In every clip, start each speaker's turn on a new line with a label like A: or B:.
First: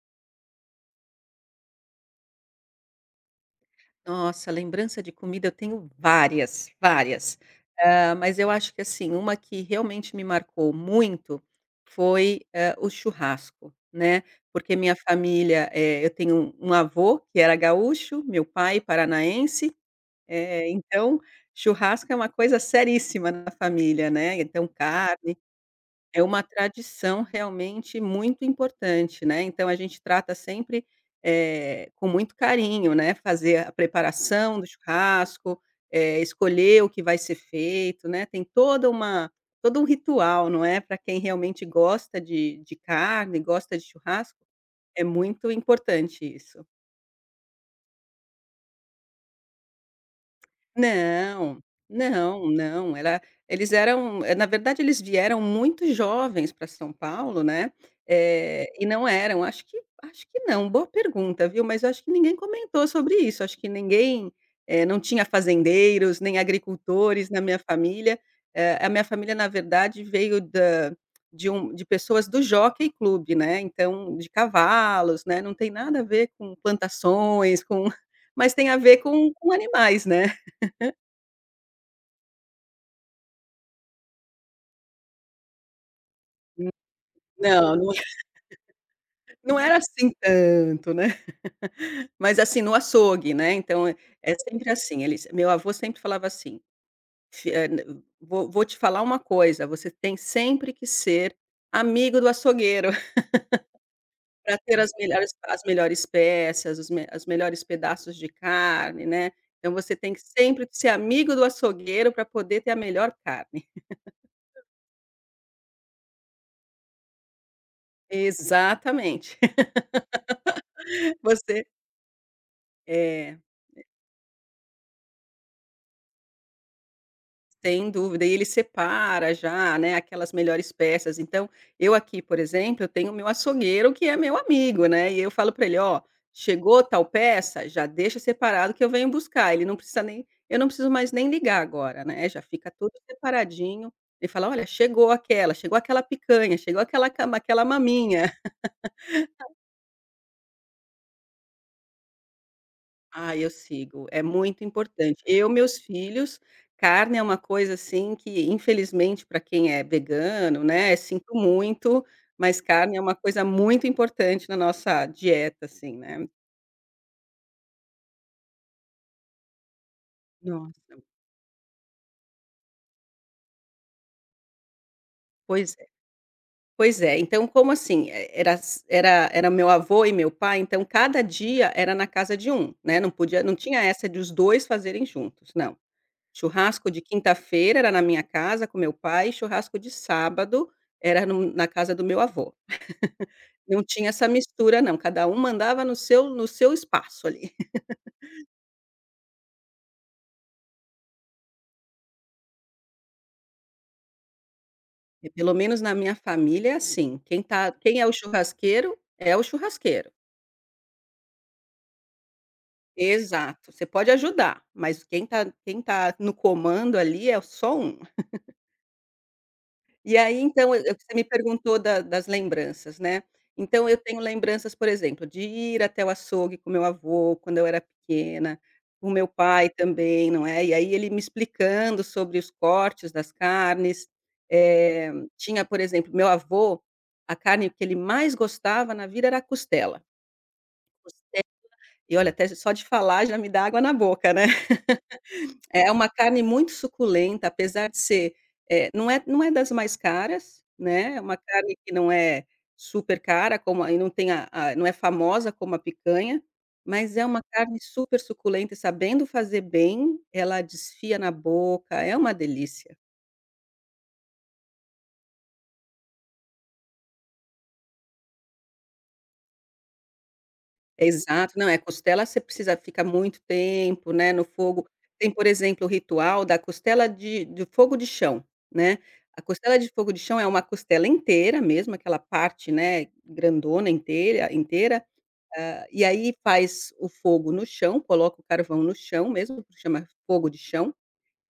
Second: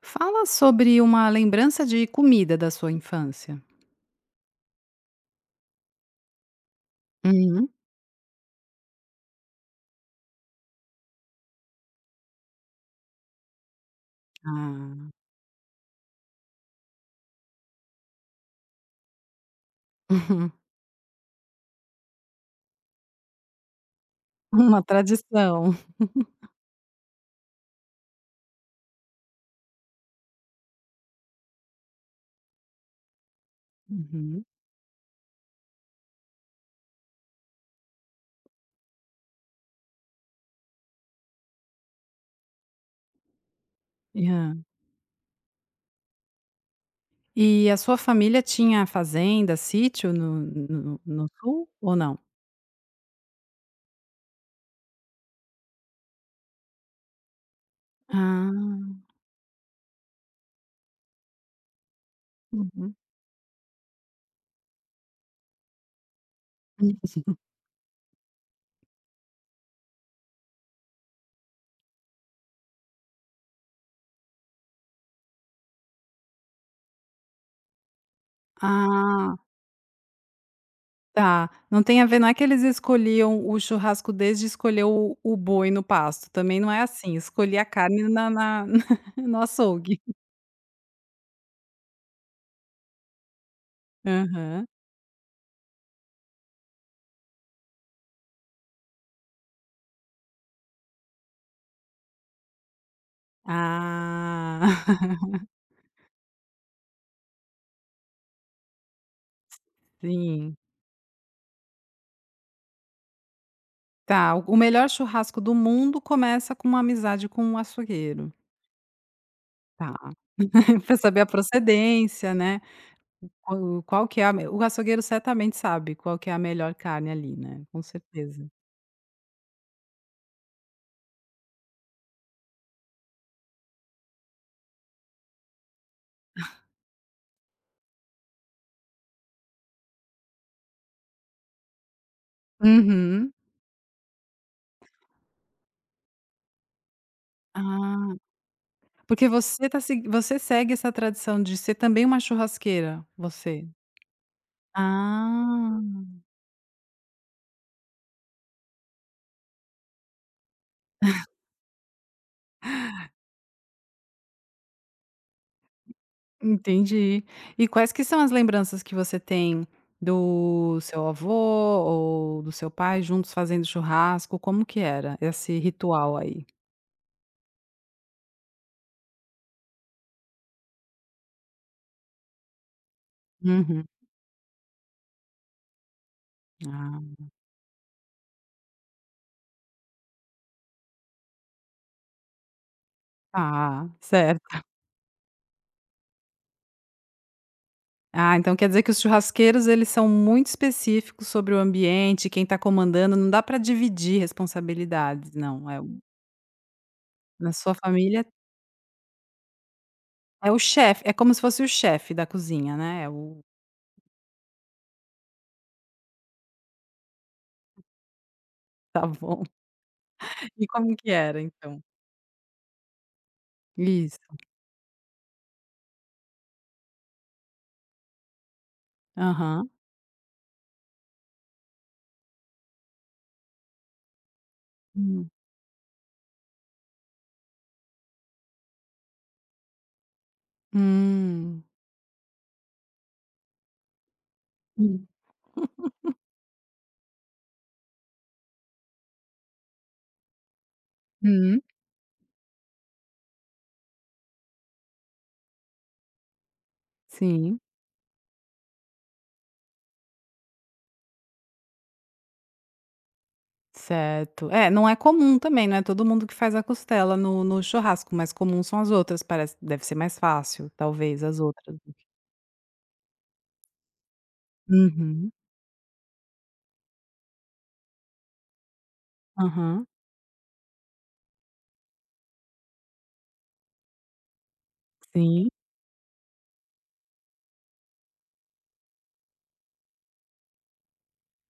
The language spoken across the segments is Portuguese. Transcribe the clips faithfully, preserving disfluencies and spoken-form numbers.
A: Fala sobre uma lembrança de comida da sua infância.
B: Nossa, lembrança de comida eu tenho várias, várias.
A: Uhum.
B: Hã, mas eu acho que, assim, uma que realmente me marcou muito foi, hã, o churrasco, né, porque minha
A: Ah,
B: família, eh, eu tenho um um avô que era gaúcho, meu pai paranaense,
A: uhum.
B: eh, então churrasco é uma coisa seríssima na família, né, então
A: Uma
B: carne
A: tradição.
B: é uma tradição realmente muito importante, né, então a gente trata sempre, eh, com muito carinho, né, fazer a
A: Uhum.
B: preparação do churrasco, eh, escolher o que vai ser feito, né, tem toda uma todo um ritual, não é. Para quem realmente gosta de de carne, gosta de churrasco,
A: Hã.
B: é muito importante isso.
A: E a sua família tinha fazenda, sítio no no no
B: Não,
A: sul ou não?
B: não, não, era eles eram, eh, na verdade eles vieram muito jovens para São Paulo, né, eh, e
A: Ah,
B: não eram, acho que acho que não, boa pergunta, viu, mas eu acho que ninguém comentou
A: uhum.
B: sobre isso, acho que ninguém, eh, não tinha fazendeiros, nem agricultores na minha família, eh, a minha família na verdade veio da de um de pessoas do Jockey Club, né, então de cavalos, né, não tem nada a ver com plantações, com mas tem a ver com
A: Ah,
B: com animais, né.
A: tá. Não tem a ver, não é que eles escolhiam o churrasco desde escolher o o boi no pasto, também não é assim, escolhi a
B: Não, não
A: carne na na no
B: não era
A: açougue.
B: assim tanto, né. Mas, assim, no açougue, né, então é é
A: Aham.
B: sempre assim, eles meu avô sempre falava assim: "Fi eh, n vou vou te falar uma coisa, você tem sempre que ser amigo do açougueiro pra ter
A: Ah,
B: as melhores as melhores peças, os me os melhores pedaços de carne, né. Então você tem que
A: sim.
B: sempre ser amigo do açougueiro pra poder ter a melhor carne".
A: Tá, o o melhor churrasco do mundo começa com uma amizade com um açougueiro.
B: Exatamente.
A: Tá. Para saber a
B: Você
A: procedência, né,
B: é.
A: qual qual que é a me o açougueiro certamente sabe qual que é a melhor carne ali, né, com
B: Sem dúvida, e ele
A: certeza.
B: separa já, né, aquelas melhores peças, então, eu aqui, por exemplo, eu tenho o meu açougueiro que é meu amigo, né, e eu falo para ele: "Ó, chegou tal peça, já deixa separado que eu venho buscar". Ele não precisa nem eu não preciso mais nem ligar agora, né, já fica tudo
A: Uhum.
B: separadinho, ele fala: "Olha, chegou aquela, chegou aquela picanha, chegou aquela cama aquela
A: Ah,
B: maminha".
A: porque você tá segui você segue essa tradição de ser também uma churrasqueira,
B: Ah, eu
A: você?
B: sigo, é muito importante. Eu, meus
A: Ah.
B: filhos carne é uma coisa, assim, que infelizmente para quem é vegano, né, sinto muito, mas carne é uma coisa muito importante na nossa dieta, assim, né.
A: Entendi. E quais que são as lembranças que você tem do
B: Nossa,
A: seu avô ou do seu pai juntos fazendo churrasco? Como que era esse
B: pois é,
A: ritual aí?
B: pois é. Então como assim, eh, era s era era meu avô e meu pai, então cada dia era na casa de um, né, não podia não tinha
A: Uhum.
B: essa de os dois fazerem juntos, não. Churrasco de
A: Ah,
B: quinta-feira era na minha casa com meu pai, churrasco de sábado era num na casa do meu avô. Não
A: tá,
B: tinha essa
A: certo.
B: mistura não, cada um mandava no seu no seu espaço ali.
A: Ah, então quer dizer que os churrasqueiros, eles são muito específicos sobre o ambiente, quem tá comandando, não dá pra dividir
B: E
A: responsabilidades,
B: pelo
A: não,
B: menos
A: é
B: na
A: o
B: minha família é assim, quem
A: na
B: tá
A: sua
B: quem é o
A: família
B: churrasqueiro, é o churrasqueiro.
A: é o chefe, é como se fosse o chefe da cozinha, né, é o
B: Exato, você pode ajudar, mas quem tá quem tá no comando ali é só um.
A: tá bom.
B: E aí
A: E
B: então, eu
A: como que
B: você me
A: era
B: perguntou
A: então?
B: da das lembranças, né. Então eu tenho
A: Isso.
B: lembranças, por exemplo, de ir até o açougue com meu avô quando eu era pequena, o meu pai
A: Aham.
B: também, não é. E aí ele me explicando sobre os cortes das carnes, eh, tinha, por exemplo, meu avô, a carne que ele mais gostava na vida era a costela.
A: Hum.
B: E olha, até só de falar já me dá água na boca, né.
A: Hum.
B: É uma carne muito suculenta, apesar de ser, eh, não é não é das mais caras, né, é uma
A: Uhum.
B: carne que não é super cara, como aí não tem a a não é famosa como a picanha, mas é uma
A: Sim,
B: carne super suculenta e sabendo fazer bem, ela desfia na boca, é uma delícia.
A: certo. É, não é comum também, não é todo mundo que faz a costela no no churrasco, mas comum são as outras, parece, deve ser mais fácil, talvez, as
B: Exato. Não,
A: outras
B: é
A: do que...
B: costela você precisa ficar muito tempo, né, no fogo. Tem,
A: Uhum.
B: por exemplo, o ritual da costela de de fogo de chão, né. A costela
A: Aham,
B: de fogo de chão é uma costela inteira mesmo, aquela parte, né, grandona inteira inteira,
A: sim.
B: hã, e aí faz o fogo no chão, coloca o carvão no chão mesmo, por isso chama fogo de chão,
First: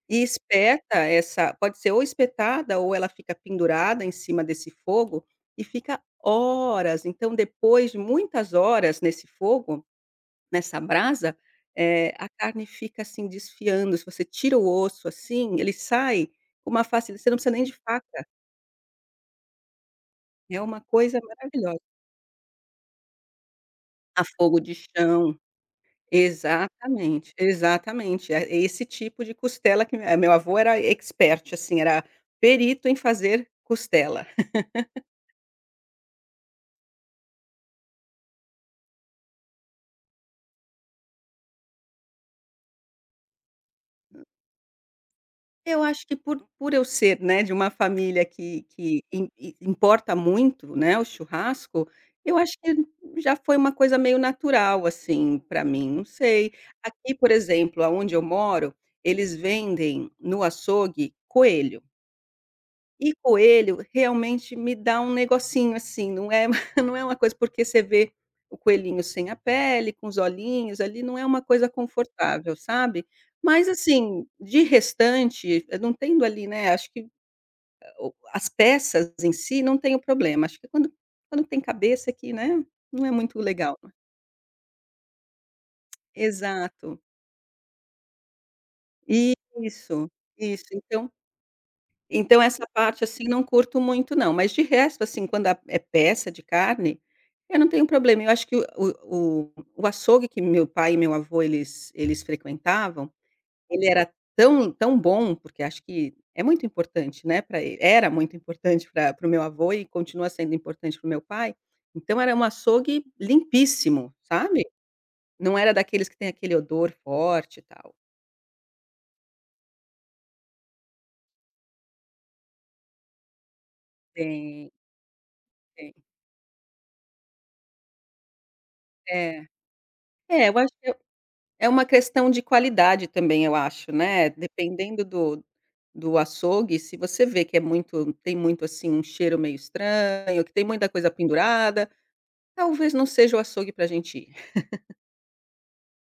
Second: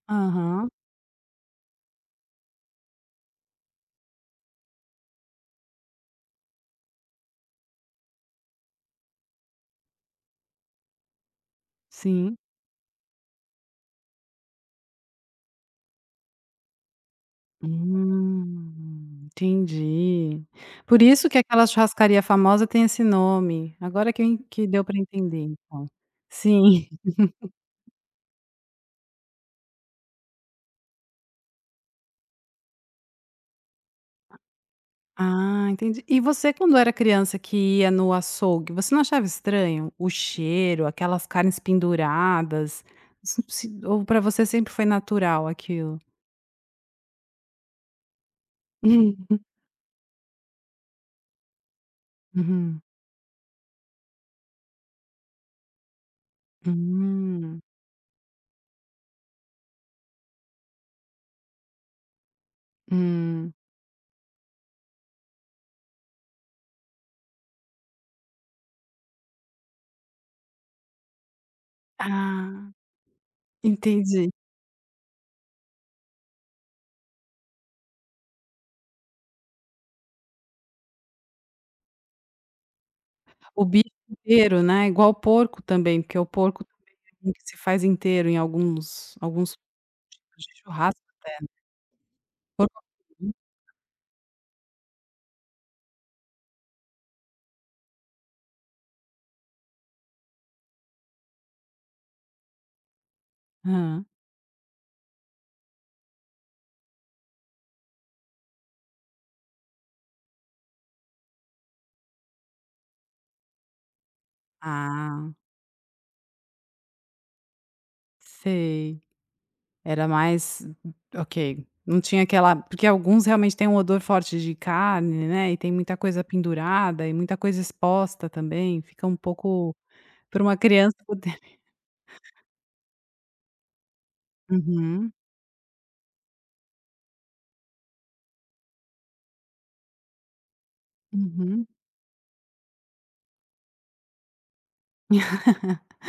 B: e
A: Aham,
B: espeta essa pode ser ou espetada ou ela fica pendurada em cima desse fogo e fica horas. Então, depois de muitas horas nesse fogo nessa brasa, eh, a
A: sim.
B: carne fica, assim, desfiando, se você tira o osso, assim, ele sai com uma facilidade você não precisa nem de faca,
A: Hum, entendi.
B: é uma
A: Por
B: coisa
A: isso que aquela
B: maravilhosa.
A: churrascaria famosa tem esse nome, agora que
B: A
A: eu en
B: fogo
A: que
B: de
A: deu para
B: chão.
A: entender, então. Sim.
B: Exatamente, exatamente, é é esse tipo de costela que me meu avô era expert, assim, era perito em fazer costela.
A: Ah, entendi. E você quando era criança que ia no açougue, você não achava estranho o cheiro, aquelas carnes penduradas? Se se ou para você sempre foi natural
B: Eu
A: aquilo?
B: acho que por por eu ser, né, de uma família que que im i- importa muito, né, o churrasco, eu
A: Hum.
B: acho que
A: Uhum.
B: já foi uma coisa meio natural, assim, para mim, não sei. Aqui, por
A: Hum.
B: exemplo, aonde eu moro, eles vendem no açougue coelho. E
A: Hum.
B: coelho realmente me dá um negocinho, assim, não é não é uma coisa porque você vê o coelhinho sem a pele, com os olhinhos ali, não é uma coisa confortável,
A: Ah,
B: sabe. Mas assim,
A: entendi.
B: de restante, eh, não tendo ali, né, acho que o as peças em si não tem o problema, acho que quando quando tem cabeça aqui né, não é muito
A: O
B: legal. Né?
A: bife inteiro, né, igual o porco também, porque o porco também
B: Exato.
A: é um que se faz inteiro em alguns alguns
B: Isso,
A: de
B: isso.
A: churrasco,
B: Então Então essa parte, assim,
A: né.
B: não curto muito não, mas de resto, assim, quando a é peça de carne, eu não tenho problema. Eu acho que o o o o açougue que meu pai e meu avô eles eles frequentavam, ele
A: Hã.
B: era tão tão bom, porque acho que é muito importante, né, para ele era muito importante pra para o meu avô e continua sendo importante para o meu pai. Então era um açougue limpíssimo, sabe.
A: Ah,
B: Não era daqueles que tem aquele odor forte e tal.
A: sei. Era mais... ok, não tinha aquela, porque alguns realmente têm um odor forte de
B: Tem,
A: carne, né, e tem
B: tem.
A: muita coisa pendurada e muita coisa exposta também, fica um
B: É.
A: pouco para
B: É,
A: uma
B: eu acho
A: criança poder...
B: é uma questão de qualidade também, eu acho, né, dependendo
A: Uhum,
B: do do açougue, se você vê que é muito tem muito, assim, um cheiro meio estranho, que tem muita coisa
A: uhum.
B: pendurada, talvez não seja o açougue para a gente ir,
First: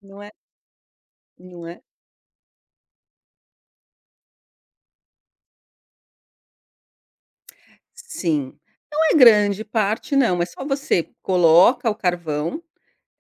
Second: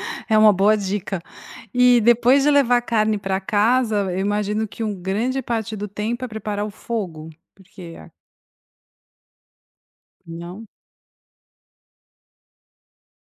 B: não é
A: É uma boa dica.
B: não é?
A: E depois de levar a carne para casa, eu imagino que um grande parte do tempo é preparar o fogo, porque a...
B: Sim. Não é grande parte não, é só
A: não?
B: você coloca o carvão.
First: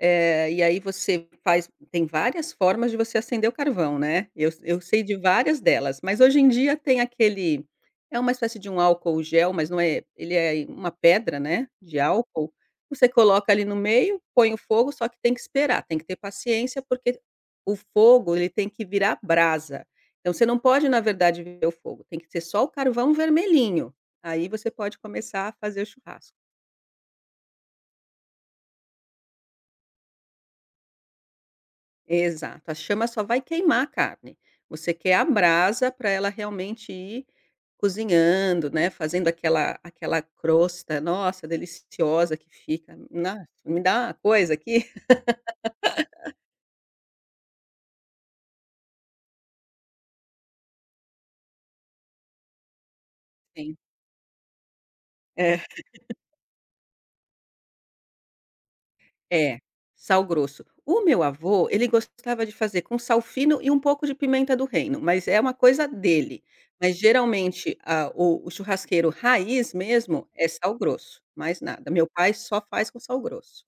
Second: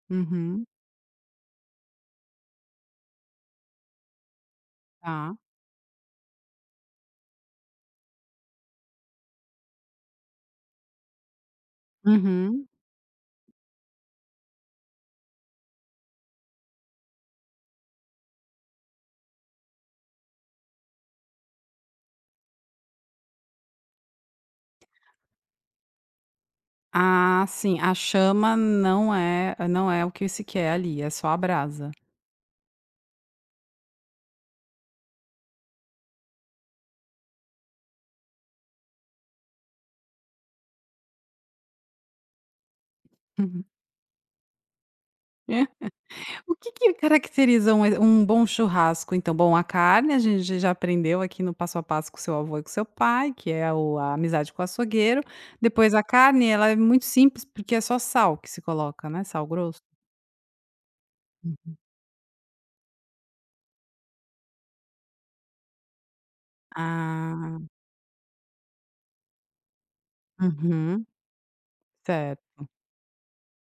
B: Eh, e
A: Uhum,
B: aí você faz tem várias formas de você acender o carvão, né. Eu eu sei de
A: tá.
B: várias delas, mas hoje em dia tem aquele é uma espécie de um álcool gel, mas não é ele é uma pedra, né, de álcool,
A: Uhum.
B: você coloca ali no meio, põe o fogo, só que tem que esperar, tem que ter paciência, porque o fogo ele tem que virar brasa. Então você não pode, na verdade, ver o fogo, tem que ser só o carvão vermelhinho, aí você pode começar a fazer o churrasco.
A: Ah, sim, a chama não é, não é o que se quer ali, é só a brasa.
B: Exato, a chama só vai queimar a carne. Você quer a brasa para ela realmente ir cozinhando, né, fazendo aquela aquela crosta, nossa, deliciosa que fica. Na me dá uma coisa aqui.
A: É. O que que caracteriza um um bom churrasco então? Bom, a carne a gente já aprendeu aqui no passo a passo com seu avô e com seu pai, que é
B: Sim.
A: o a amizade com o açougueiro.
B: É,
A: Depois a carne, ela é muito simples, porque é só sal que se coloca, né, sal
B: é,
A: grosso.
B: sal grosso. O meu avô, ele gostava de fazer com sal fino e um pouco de pimenta do reino, mas é uma coisa dele. Mas
A: Ah,
B: geralmente a o o churrasqueiro raiz mesmo é sal
A: uhum,
B: grosso, mais nada. Meu pai só
A: certo.
B: faz com sal grosso.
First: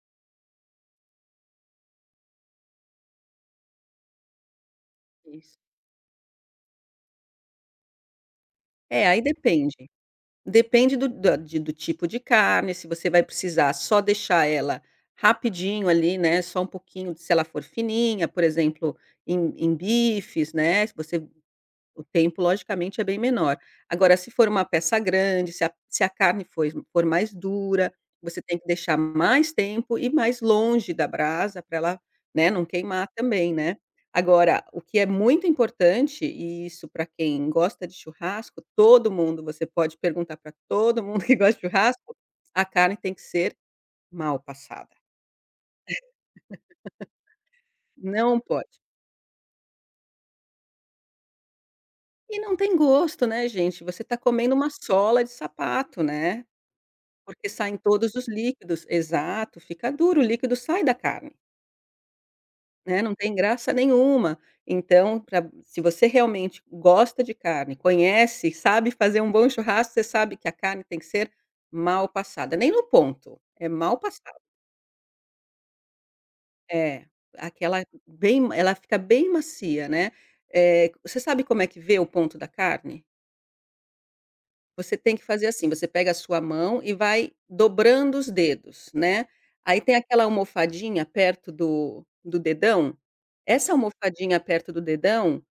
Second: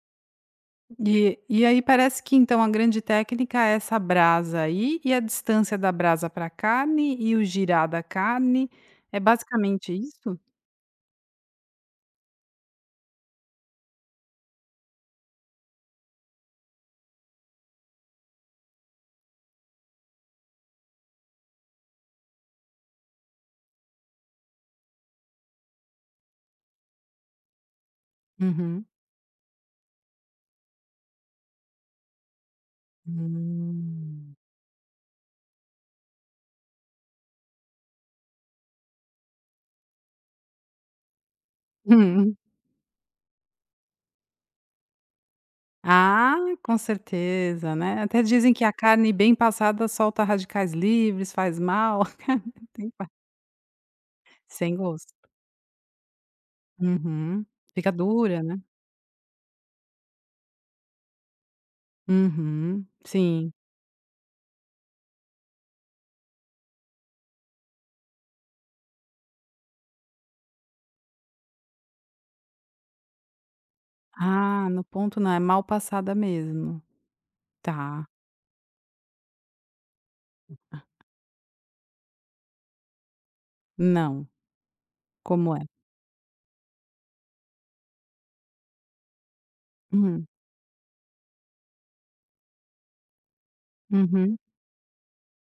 A: E e aí parece que então a grande técnica é essa brasa aí, e a
B: Isso.
A: distância da brasa para a carne e o girar da carne,
B: É,
A: é
B: aí depende.
A: basicamente isso?
B: Depende do da de do tipo de carne, se você vai precisar só deixar ela rapidinho ali, né, só um pouquinho, se ela for fininha, por exemplo, em em bifes, né, se você o tempo, logicamente, é bem menor. Agora, se for uma peça grande, se a se a carne foi for mais dura, você tem que
A: Uhum.
B: deixar mais tempo e mais longe da brasa para ela, né, não queimar também, né.
A: Hum.
B: Agora, o que é muito importante, e isso para quem gosta de churrasco, todo mundo, você pode perguntar para todo mundo que gosta de churrasco, a carne tem que ser mal passada.
A: Ah, com certeza, né. Até
B: Não
A: dizem que a
B: pode.
A: carne bem passada solta radicais livres, faz mal.
B: E não tem
A: Tem qua-,
B: gosto, né, gente, você está comendo uma
A: sem gosto.
B: sola de sapato, né.
A: Uhum.
B: Porque saem
A: Fica
B: todos os
A: dura, né.
B: líquidos. Exato, fica duro, o líquido sai da carne,
A: Uhum,
B: né, não tem
A: sim.
B: graça nenhuma. Então, pra se você realmente gosta de carne, conhece, sabe fazer um bom churrasco, você sabe que a carne tem que ser mal passada, nem no ponto, é mal passada.
A: Ah, no ponto não, é mal passada mesmo.
B: É, aquela
A: Tá.
B: bem ela fica bem macia, né. Eh, você sabe como é que vê o ponto da carne?
A: Não.
B: Você tem que fazer
A: Como é?
B: assim, você pega a sua mão e vai dobrando os dedos, né. Aí tem aquela
A: Hum.
B: almofadinha perto do do dedão, essa almofadinha
A: Uhum.
B: perto do dedão,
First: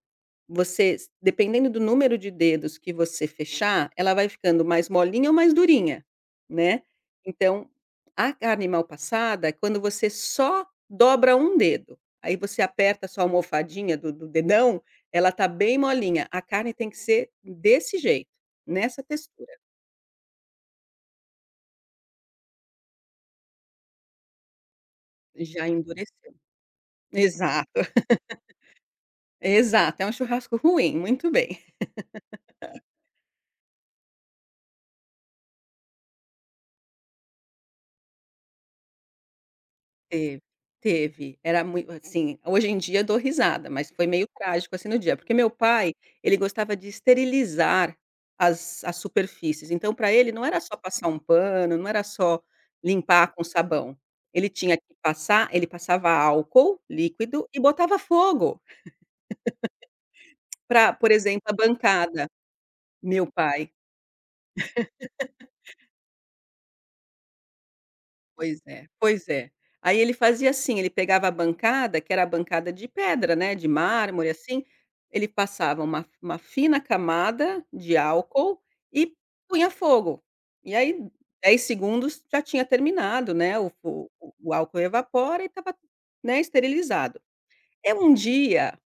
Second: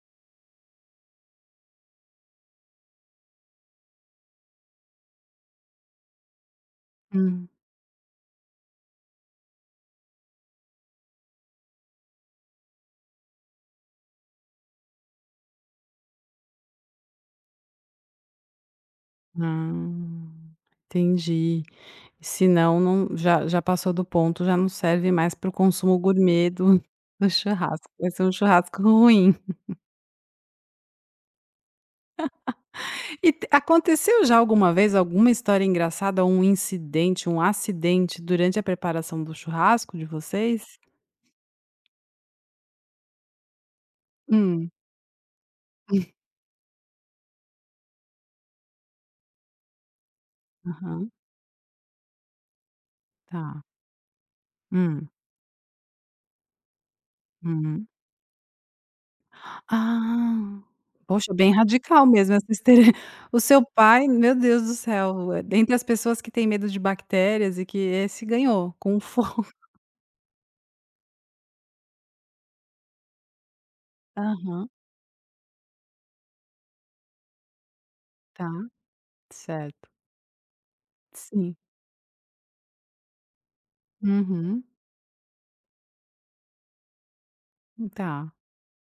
B: você dependendo do número de dedos que você fechar, ela vai ficando mais molinha ou mais durinha, né.
A: Hum.
B: Então, a carne mal passada é quando você só dobra um dedo, aí você aperta a sua almofadinha do do dedão, ela tá bem molinha, a carne tem que ser desse jeito, nessa textura.
A: Ah, entendi. Senão não não-, já já passou do ponto, já não serve mais para o
B: Já
A: consumo
B: endureceu.
A: gourmet do do
B: Exato,
A: churrasco. Vai ser um churrasco ruim.
B: exato, é um churrasco ruim, muito bem.
A: E t-, aconteceu já alguma vez alguma história engraçada ou um incidente, um acidente durante a preparação do churrasco de
B: Teve,
A: vocês?
B: teve, era muito assim, hoje em dia eu dou risada, mas foi meio
A: Hum.
B: trágico, assim, no dia, porque meu pai, ele gostava de esterilizar as as superfícies, então para ele não era só passar
A: Aham,
B: um pano, não era só limpar com
A: tá.
B: sabão, ele tinha que
A: Hum,
B: passar ele passava álcool líquido e
A: uhum.
B: botava fogo
A: Ah,
B: para por
A: poxa,
B: exemplo,
A: bem
B: a
A: radical
B: bancada,
A: mesmo essa história.
B: meu
A: O seu
B: pai.
A: pai, meu Deus do céu, eh, dentre as pessoas que têm medo de bactérias e que esse
B: Pois
A: ganhou
B: é,
A: com
B: pois
A: fogo.
B: é. Aí ele fazia assim, ele pegava a bancada, que era a bancada de pedra, né, de mármore, assim,
A: Aham,
B: ele passava uma uma fina camada de
A: tá,
B: álcool e punha
A: certo.
B: fogo. E aí
A: Sim.
B: dez segundos já tinha terminado, né, o o o
A: Uhum,
B: álcool evapora e estava, né, esterilizado. Eu um
A: tá.
B: dia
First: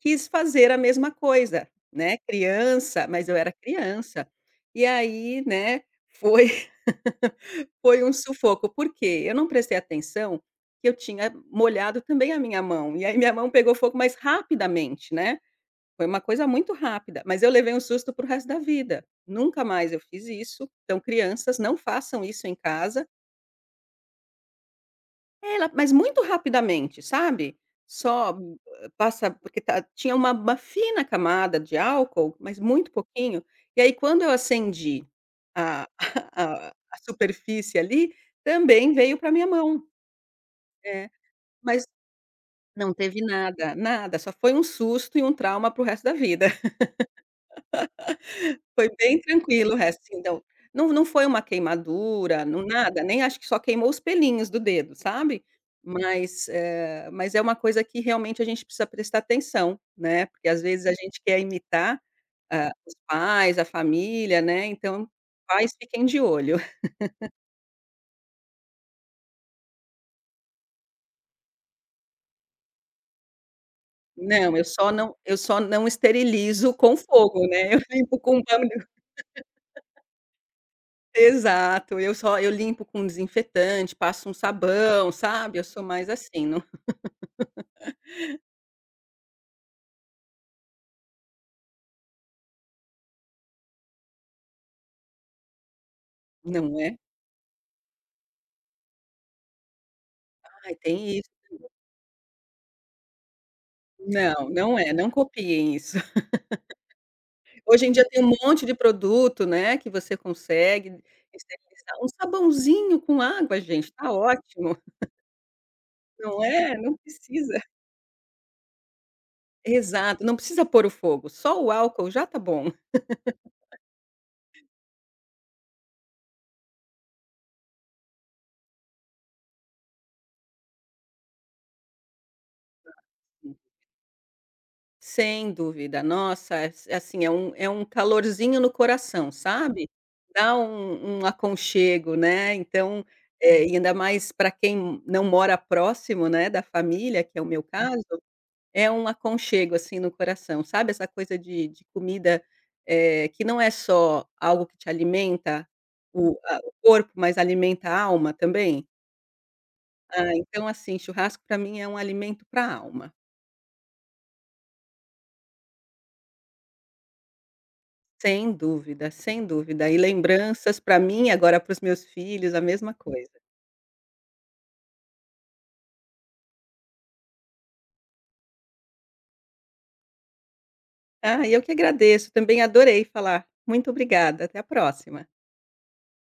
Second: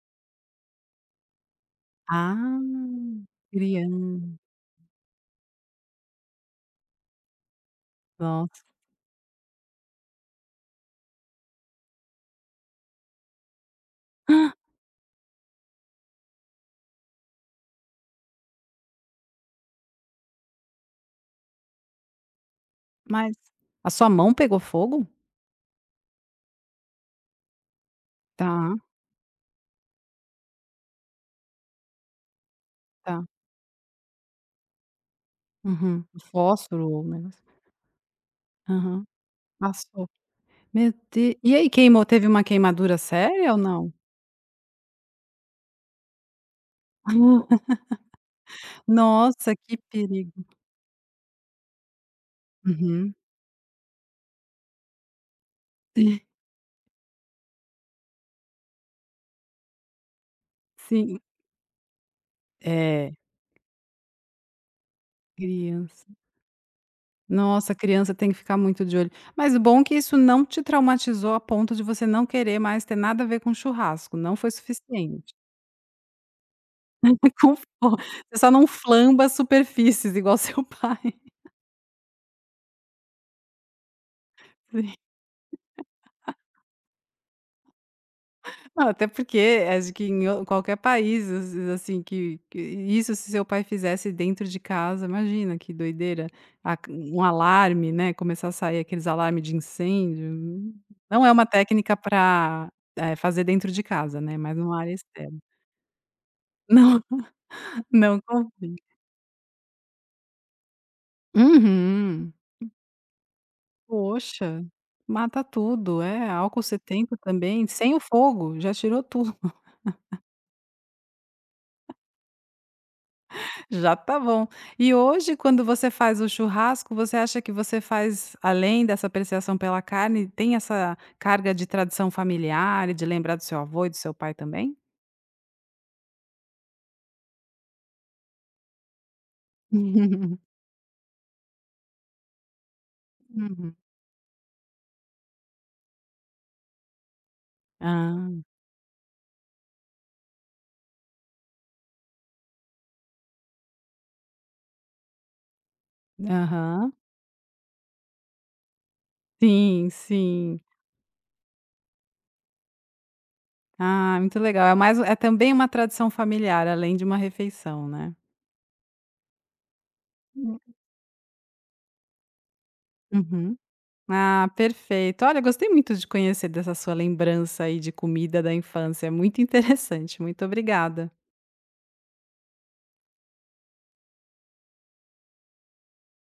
B: quis fazer a mesma coisa, né,
A: Ah,
B: criança, mas eu era
A: crian-,
B: criança. E aí, né, foi foi um sufoco, porque eu não prestei atenção que eu tinha molhado também a minha mão, e aí minha mão pegou fogo, mais rapidamente, né, foi uma coisa muito rápida, mas eu levei um susto para resto da vida. Nunca mais eu fiz isso, então crianças não façam isso em casa.
A: mas a sua mão pegou fogo?
B: Ela mas muito rapidamente, sabe, só
A: Tá,
B: hum, passa porque tá tinha uma uma fina camada de álcool, mas muito
A: tá.
B: pouquinho, e aí quando eu acendi a
A: Uhum. O
B: a
A: fósforo
B: a
A: ou o negócio.
B: superfície ali, também
A: Aham.
B: veio para minha mão.
A: Passou. Meu
B: É,
A: de-, e aí
B: mas
A: queimou, teve uma
B: não
A: queimadura
B: teve
A: séria ou
B: nada,
A: não?
B: nada, só foi um susto e um trauma para o resto da vida. Foi bem
A: Nossa,
B: tranquilo o
A: que
B: resto, assim, então,
A: perigo.
B: não não foi uma queimadura, não nada,
A: Uhum.
B: nem acho que só queimou os pelinhos do dedo, sabe. Mas, eh, mas é uma coisa que realmente a gente precisa prestar atenção, né, porque às vezes a gente
A: Sim.
B: quer imitar, hã, os
A: É,
B: pais, a família, né, então pais
A: criança.
B: fiquem de olho.
A: Nossa, criança tem que ficar muito de olho. Mas bom que isso não te traumatizou a ponto de você não querer mais ter nada a ver com churrasco, não foi
B: Não, eu só não
A: suficiente.
B: eu só não esterilizo com fogo,
A: Com fo-,
B: né, eu limpo com
A: você
B: um
A: só
B: pano.
A: não flamba as superfícies igual seu pai.
B: Exato, eu só eu limpo com desinfetante, passo um sabão, sabe, eu sou mais assim, não
A: Não, até porque acho que em o qualquer país, as assim, que que isso se seu pai fizesse dentro de casa, imagina que doideira. A
B: não é?
A: um alarme, né, começar a sair aqueles alarmes de incêndio. Hum.
B: Ai, tem
A: Não
B: isso.
A: é uma técnica para fazer dentro de casa, né,
B: Não,
A: mas
B: não
A: numa
B: é,
A: área
B: não
A: externa.
B: copiem isso.
A: Não,
B: Hoje em dia
A: não
B: tem um monte de
A: combina.
B: produto, né, que você consegue esterilizar. Um
A: Uhum.
B: sabãozinho com água, gente, tá
A: Poxa,
B: ótimo,
A: mata tudo. É,
B: não
A: álcool
B: é? Não
A: setenta
B: precisa.
A: também, sem o fogo, já tirou tudo.
B: Exato, não precisa pôr o fogo, só o álcool já tá bom.
A: Já tá bom. E hoje, quando você faz o churrasco, você acha que você faz, além dessa apreciação pela carne, tem essa carga de tradição familiar e de lembrar do seu avô e do seu pai também?
B: Sem dúvida. Nossa, é é assim, é um é um calorzinho no coração, sabe? Dá um um aconchego, né, então, eh, e
A: Uhum.
B: ainda mais para quem não mora próximo, né, da família, que é o meu caso,
A: Ah,
B: é um aconchego, assim, no coração, sabe essa coisa de de comida, eh, que não é só algo que te alimenta o a o
A: aham.
B: corpo, mas alimenta a alma também?
A: Sim,
B: Ah,
A: sim.
B: então, assim, churrasco para mim é um alimento pra alma.
A: Ah, muito legal. É, mais é também uma tradição familiar, além de uma refeição, né?
B: Sem dúvida, sem dúvida. E
A: Hum.
B: lembranças para mim, agora para os meus filhos, a mesma coisa.
A: Uhum. Ah, perfeito. Olha, gostei muito de conhecer dessa sua lembrança aí de comida da infância. É muito interessante. Muito obrigada.
B: Ah, e eu que agradeço, também adorei falar. Muito obrigada, até a próxima.